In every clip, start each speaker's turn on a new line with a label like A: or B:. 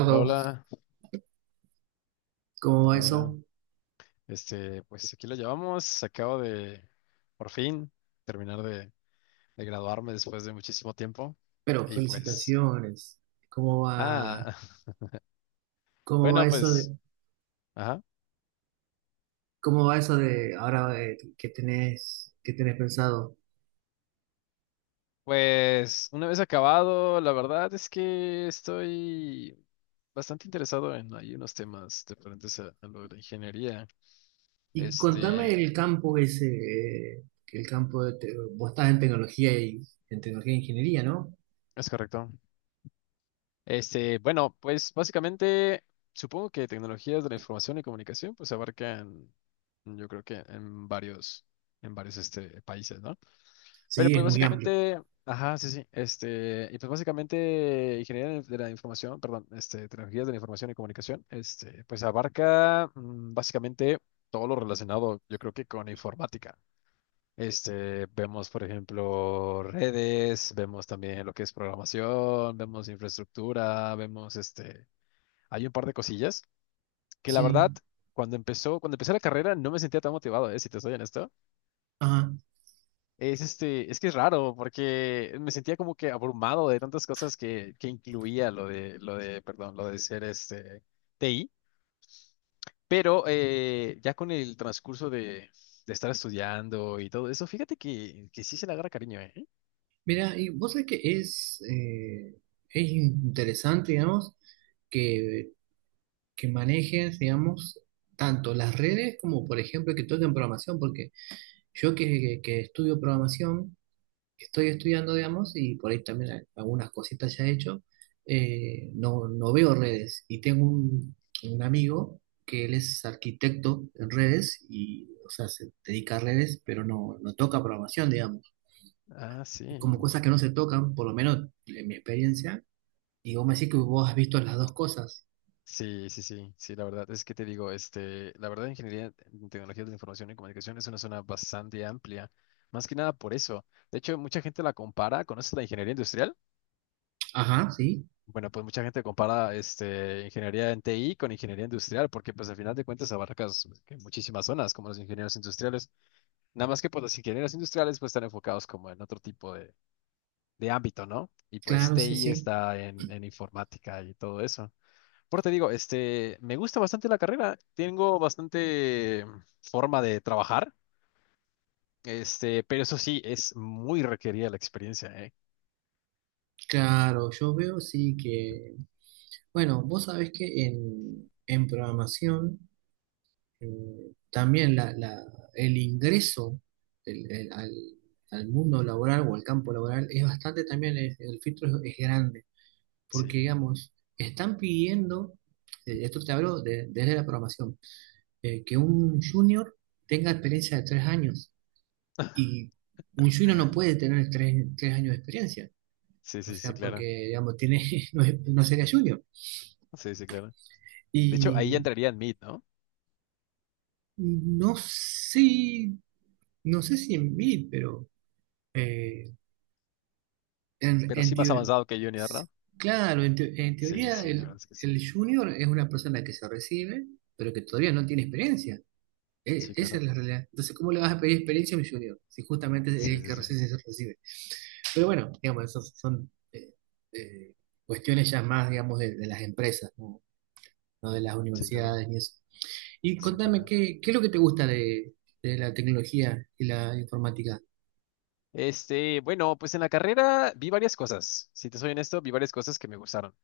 A: Hola, hola,
B: ¿cómo va
A: hola, hola.
B: eso?
A: Pues aquí lo llevamos. Acabo de, por fin, terminar de graduarme después de muchísimo tiempo.
B: Pero
A: Y pues,
B: felicitaciones. ¿Cómo va,
A: ah,
B: cómo va
A: bueno,
B: eso
A: pues,
B: de,
A: ajá.
B: cómo va eso de ahora que tenés pensado?
A: Pues una vez acabado, la verdad es que estoy bastante interesado en hay unos temas diferentes a lo de la ingeniería.
B: Y contame
A: Este,
B: el campo ese, eh, el campo de, vos estás en tecnología y en tecnología e ingeniería, ¿no?
A: es correcto. Bueno, pues básicamente supongo que tecnologías de la información y comunicación pues abarcan, yo creo que en varios países, ¿no? Pero
B: Sí,
A: pues
B: es muy amplio.
A: básicamente, ajá, sí, sí, y pues básicamente ingeniería de la información, perdón, este, tecnologías de la información y comunicación, este, pues abarca básicamente todo lo relacionado, yo creo que con informática. Vemos, por ejemplo, redes, vemos también lo que es programación, vemos infraestructura, vemos hay un par de cosillas que la verdad,
B: Sí.
A: cuando empecé la carrera no me sentía tan motivado, si te soy honesto.
B: Ajá.
A: Es que es raro porque me sentía como que abrumado de tantas cosas que incluía perdón, lo de ser TI, pero ya con el transcurso de estar estudiando y todo eso, fíjate que sí se le agarra cariño, ¿eh?
B: Mira, y vos sabés que es interesante, digamos, que, que manejes, digamos, tanto las redes como, por ejemplo, que toquen programación, porque yo que estudio programación, que estoy estudiando, digamos, y por ahí también algunas cositas ya he hecho, no, no veo redes. Y tengo un amigo que él es arquitecto en redes y, o sea, se dedica a redes, pero no, no toca programación, digamos.
A: Ah, sí.
B: Como cosas que no se tocan, por lo menos en mi experiencia. Y vos me decís que vos has visto las dos cosas.
A: Sí, sí, sí, sí, la verdad es que te digo, la verdad, ingeniería en tecnologías de la información y comunicación es una zona bastante amplia, más que nada por eso. De hecho, mucha gente la compara. ¿Conoces la ingeniería industrial?
B: Ajá, sí,
A: Bueno, pues mucha gente compara, ingeniería en TI con ingeniería industrial, porque pues al final de cuentas abarcas pues, que muchísimas zonas, como los ingenieros industriales. Nada más que pues los ingenieros industriales pues están enfocados como en otro tipo de ámbito, ¿no? Y pues
B: claro, sí,
A: TI
B: sí.
A: está en informática y todo eso. Por te digo, me gusta bastante la carrera, tengo bastante forma de trabajar, pero eso sí, es muy requerida la experiencia, ¿eh?
B: Claro, yo veo sí que... Bueno, vos sabés que en programación también el ingreso del- el- al, al mundo laboral o al campo laboral es bastante también, el filtro es grande, porque
A: Sí,
B: digamos, están pidiendo, esto te hablo desde la programación, que un junior tenga experiencia de 3 años y un junior no puede tener 3, 3 años de experiencia,
A: sí,
B: o
A: sí, sí,
B: sea,
A: claro,
B: porque digamos, tiene, no, no sería junior.
A: sí, sí, claro. De hecho, ahí ya
B: Y
A: entraría en Mid, ¿no?
B: no sé, no sé si en mí, pero... eh, En,
A: Pero
B: en
A: sí más
B: teo-
A: avanzado que Junior, ¿no?
B: claro, en
A: Sí,
B: teoría
A: sí, la verdad es que sí,
B: el junior es una persona que se recibe, pero que todavía no tiene experiencia.
A: sí,
B: Esa
A: claro,
B: es la realidad. Entonces, ¿cómo le vas a pedir experiencia a un junior? Si justamente
A: sí,
B: es el
A: sí,
B: que
A: sí,
B: recién se recibe. Pero bueno, digamos, esas son eh, cuestiones ya más, digamos, de las empresas, ¿no? No de las
A: sí, claro,
B: universidades ni eso. Y
A: sí,
B: contame,
A: claro.
B: ¿qué, qué es lo que te gusta de la tecnología y la informática?
A: Bueno, pues en la carrera vi varias cosas, si te soy honesto, vi varias cosas que me gustaron.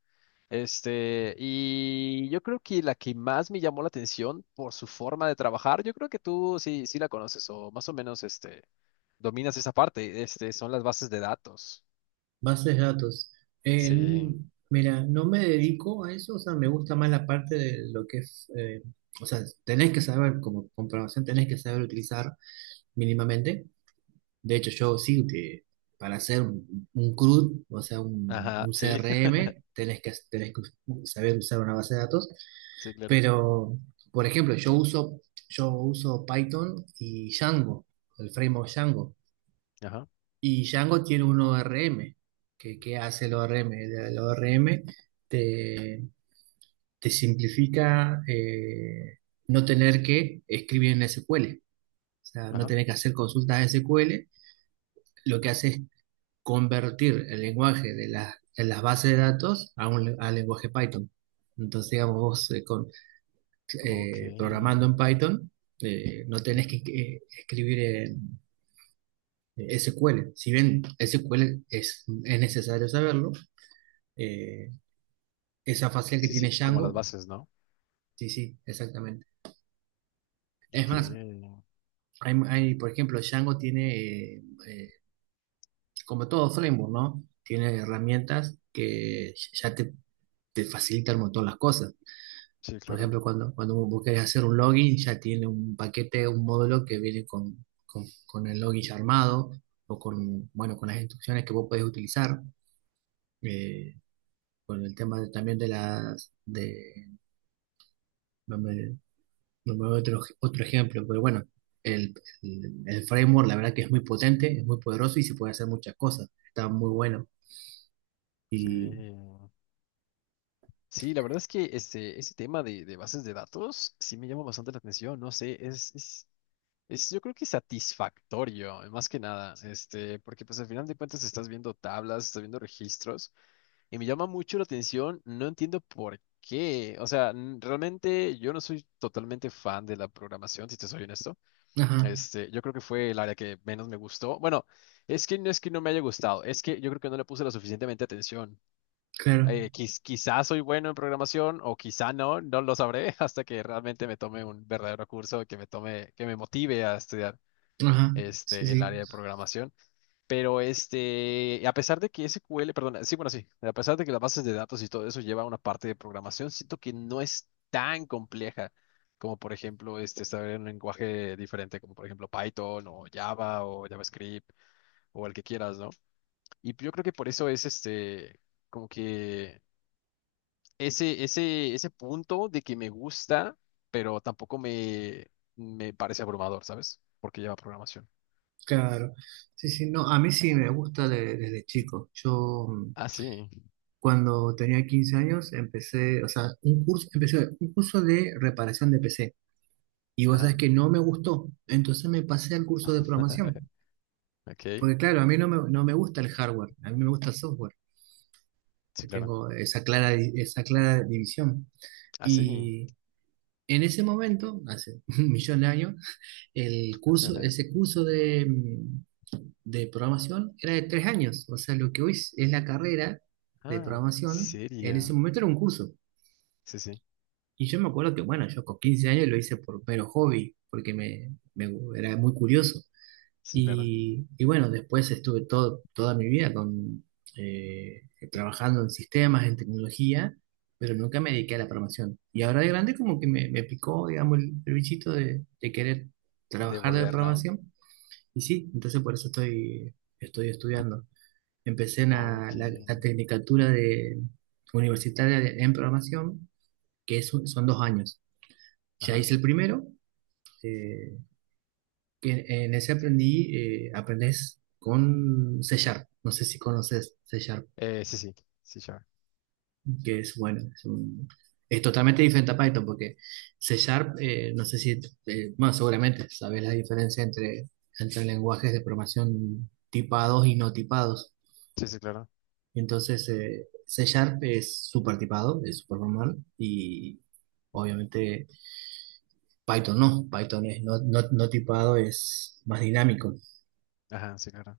A: Y yo creo que la que más me llamó la atención por su forma de trabajar, yo creo que tú sí, sí la conoces o más o menos dominas esa parte, son las bases de datos.
B: Bases de datos.
A: Sí,
B: Mira, no me dedico a eso, o sea, me gusta más la parte de lo que es, o sea, tenés que saber, como comprobación, tenés que saber utilizar mínimamente. De hecho, yo sí que para hacer un CRUD, o sea,
A: ajá,
B: un
A: sí,
B: CRM, tenés que saber usar una base de datos.
A: sí, claro.
B: Pero, por ejemplo, yo uso Python y Django, el framework Django.
A: Ajá,
B: Y Django tiene un ORM. Que hace el ORM? El ORM te, te simplifica no tener que escribir en SQL. O sea, no
A: ajá.
B: tener que hacer consultas de SQL. Lo que hace es convertir el lenguaje de las bases de datos a un al lenguaje Python. Entonces, digamos, vos con,
A: Ok.
B: programando en
A: Sí,
B: Python, no tenés que escribir en SQL. Si bien SQL es necesario saberlo, eh, esa facial que tiene
A: sí, como las
B: Django.
A: bases, ¿no?
B: Sí, sí, exactamente. Es
A: Ok,
B: más, hay, por ejemplo, Django tiene, eh, como todo framework, ¿no? Tiene herramientas que ya te facilitan un montón las cosas.
A: sí,
B: Por
A: claro.
B: ejemplo, cuando, cuando vos querés hacer un login, ya tiene un paquete, un módulo que viene con el login ya armado o con, bueno, con las instrucciones que vos podés utilizar. eh, con el tema también de las, de, no me veo otro, otro ejemplo, pero bueno, el, el framework la verdad que es muy potente, es muy poderoso y se puede hacer muchas cosas. Está muy bueno.
A: Ok.
B: Y,
A: Sí, la verdad es que ese tema de bases de datos sí me llama bastante la atención, no sé, es, yo creo que satisfactorio, más que nada, porque pues al final de cuentas estás viendo tablas, estás viendo registros, y me llama mucho la atención, no entiendo por qué, o sea, realmente yo no soy totalmente fan de la programación, si te soy honesto,
B: ajá,
A: yo creo que fue el área que menos me gustó, bueno, es que no me haya gustado, es que yo creo que no le puse lo suficientemente atención.
B: claro,
A: Quizás soy bueno en programación o quizá no, no lo sabré hasta que realmente me tome un verdadero curso que me tome, que me motive a estudiar
B: ajá, sí,
A: el
B: sí,
A: área de programación. Pero a pesar de que SQL, perdón, sí, bueno, sí, a pesar de que las bases de datos y todo eso lleva una parte de programación, siento que no es tan compleja como, por ejemplo, saber un lenguaje diferente, como por ejemplo Python o Java o JavaScript o el que quieras, ¿no? Y yo creo que por eso es como que ese punto de que me gusta, pero tampoco me parece abrumador, ¿sabes? Porque lleva programación.
B: claro. Sí, sí, no, a mí sí me gusta desde chico. Yo
A: Ah, sí.
B: cuando tenía 15 años empecé, o sea, un curso, empecé un curso de reparación de PC. Y vos sabés
A: Ajá.
B: que no me gustó, entonces me pasé al curso de programación.
A: Ok,
B: Porque claro, a mí no me, no me gusta el hardware, a mí me gusta el software.
A: sí,
B: Yo
A: claro.
B: tengo esa clara división.
A: Ah, sí.
B: Y en ese momento, hace un millón de años, el curso, ese curso de, de programación era de 3 años. O sea, lo que hoy es la carrera de
A: Ah, ¿en
B: programación, en ese
A: serio?
B: momento era un curso.
A: Sí, sí,
B: Y yo me acuerdo que, bueno, yo con 15 años lo hice por mero hobby, porque era muy curioso.
A: sí, claro.
B: Y bueno, después estuve todo, toda mi vida con, eh, trabajando en sistemas, en tecnología, pero nunca me dediqué a la programación. Y ahora de grande como que me picó, digamos, el bichito de querer trabajar de
A: Devolver, ¿no?
B: programación. Y sí, entonces por eso estoy, estoy estudiando. Empecé en la,
A: Ok.
B: la tecnicatura de, universitaria en programación, que es son 2 años. Ya
A: Ajá.
B: hice el primero, eh, que en ese aprendí, aprendes con C Sharp. No sé si conoces C Sharp,
A: Sí, sí, sí, sure.
B: que es bueno, es, es totalmente diferente a Python, porque C Sharp, no sé si, bueno, seguramente sabes la diferencia entre, entre lenguajes de programación tipados y no tipados.
A: Sí, sí, claro.
B: Entonces, C Sharp es súper tipado, es súper formal, y obviamente Python no, Python es no, no tipado, es más dinámico.
A: Ajá, sí, claro.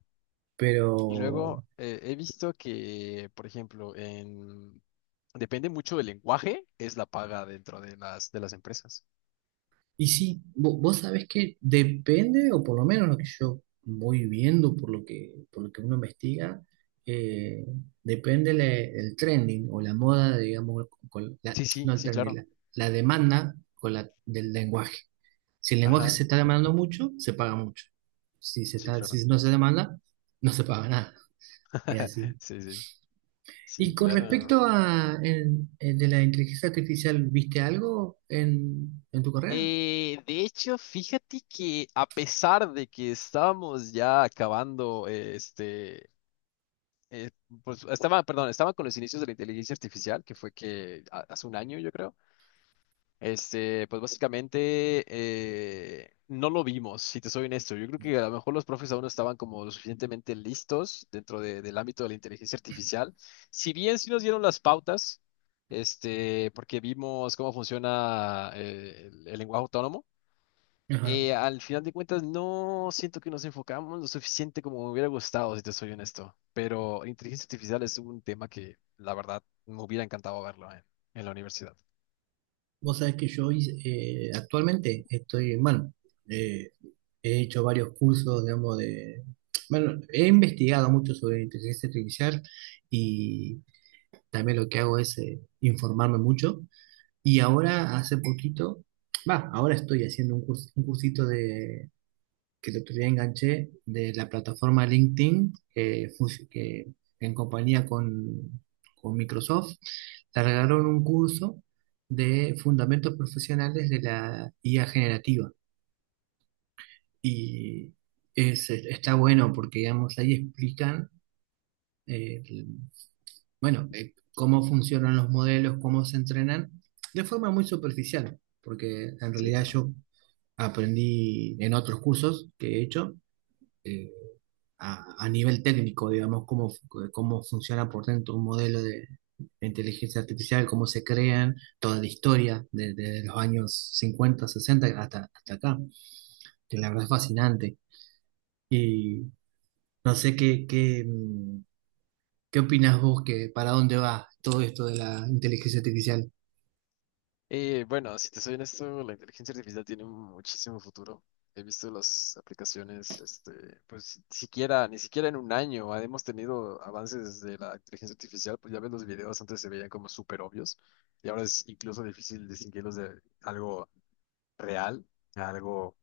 B: Pero
A: Y luego he visto que, por ejemplo, en... depende mucho del lenguaje, es la paga dentro de de las empresas.
B: y sí, vos sabés que depende, o por lo menos lo que yo voy viendo, por lo que uno investiga, eh, depende el trending o la moda, digamos, con la,
A: Sí, sí,
B: no el
A: sí,
B: trending,
A: claro.
B: la demanda con la, del lenguaje. Si el lenguaje se
A: Ajá,
B: está demandando mucho, se paga mucho. Si se
A: sí,
B: está,
A: claro.
B: si no se demanda, no se paga nada. Es así.
A: Sí, sí,
B: Y
A: sí,
B: con
A: claro.
B: respecto a el de la inteligencia artificial, ¿viste algo en tu carrera?
A: De hecho, fíjate que a pesar de que estábamos ya acabando, eh, pues estaba, perdón, estaba con los inicios de la inteligencia artificial, que fue que hace un año, yo creo, pues básicamente no lo vimos, si te soy honesto. Yo creo que a lo mejor los profes aún no estaban como lo suficientemente listos dentro del ámbito de la inteligencia artificial. Si bien sí nos dieron las pautas, porque vimos cómo funciona el lenguaje autónomo. Al final de cuentas, no siento que nos enfocamos lo suficiente como me hubiera gustado, si te soy honesto. Pero inteligencia artificial es un tema que, la verdad, me hubiera encantado verlo en la universidad.
B: Vos sabés que yo hice, actualmente estoy, bueno, eh, he hecho varios cursos, digamos, de, bueno, he investigado mucho sobre inteligencia artificial y también lo que hago es informarme mucho. Y ahora, hace poquito, va, ahora estoy haciendo un, un cursito que el otro día enganché de la plataforma LinkedIn, que, que en compañía con Microsoft, largaron un curso de fundamentos profesionales de la IA generativa. Y está bueno porque, digamos, ahí explican, eh, bueno, cómo funcionan los modelos, cómo se entrenan, de forma muy superficial, porque en
A: Sí,
B: realidad
A: claro.
B: yo aprendí en otros cursos que he hecho eh, a nivel técnico, digamos, cómo, cómo funciona por dentro un modelo de, inteligencia artificial, cómo se crean, toda la historia desde los años 50 60 hasta, hasta acá, que la verdad es fascinante. Y no sé qué, qué, qué opinas vos, que para dónde va todo esto de la inteligencia artificial.
A: Bueno, si te soy honesto, la inteligencia artificial tiene muchísimo futuro. He visto las aplicaciones, pues ni siquiera, ni siquiera en un año hemos tenido avances de la inteligencia artificial. Pues ya ves los videos, antes se veían como súper obvios y ahora es incluso difícil distinguirlos de algo real a algo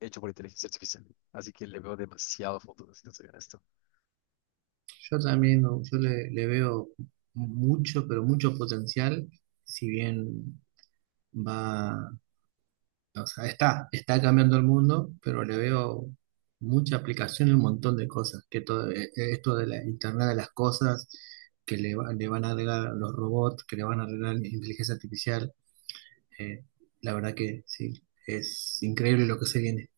A: hecho por inteligencia artificial. Así que le veo demasiado futuro, si no soy honesto.
B: Yo también, no, yo le, le veo mucho, pero mucho potencial, si bien va... O sea, está, está cambiando el mundo, pero le veo mucha aplicación y un montón de cosas, que todo esto de la Internet de las cosas, que le, le van a agregar los robots, que le van a agregar inteligencia artificial, eh, la verdad que sí, es increíble lo que se viene.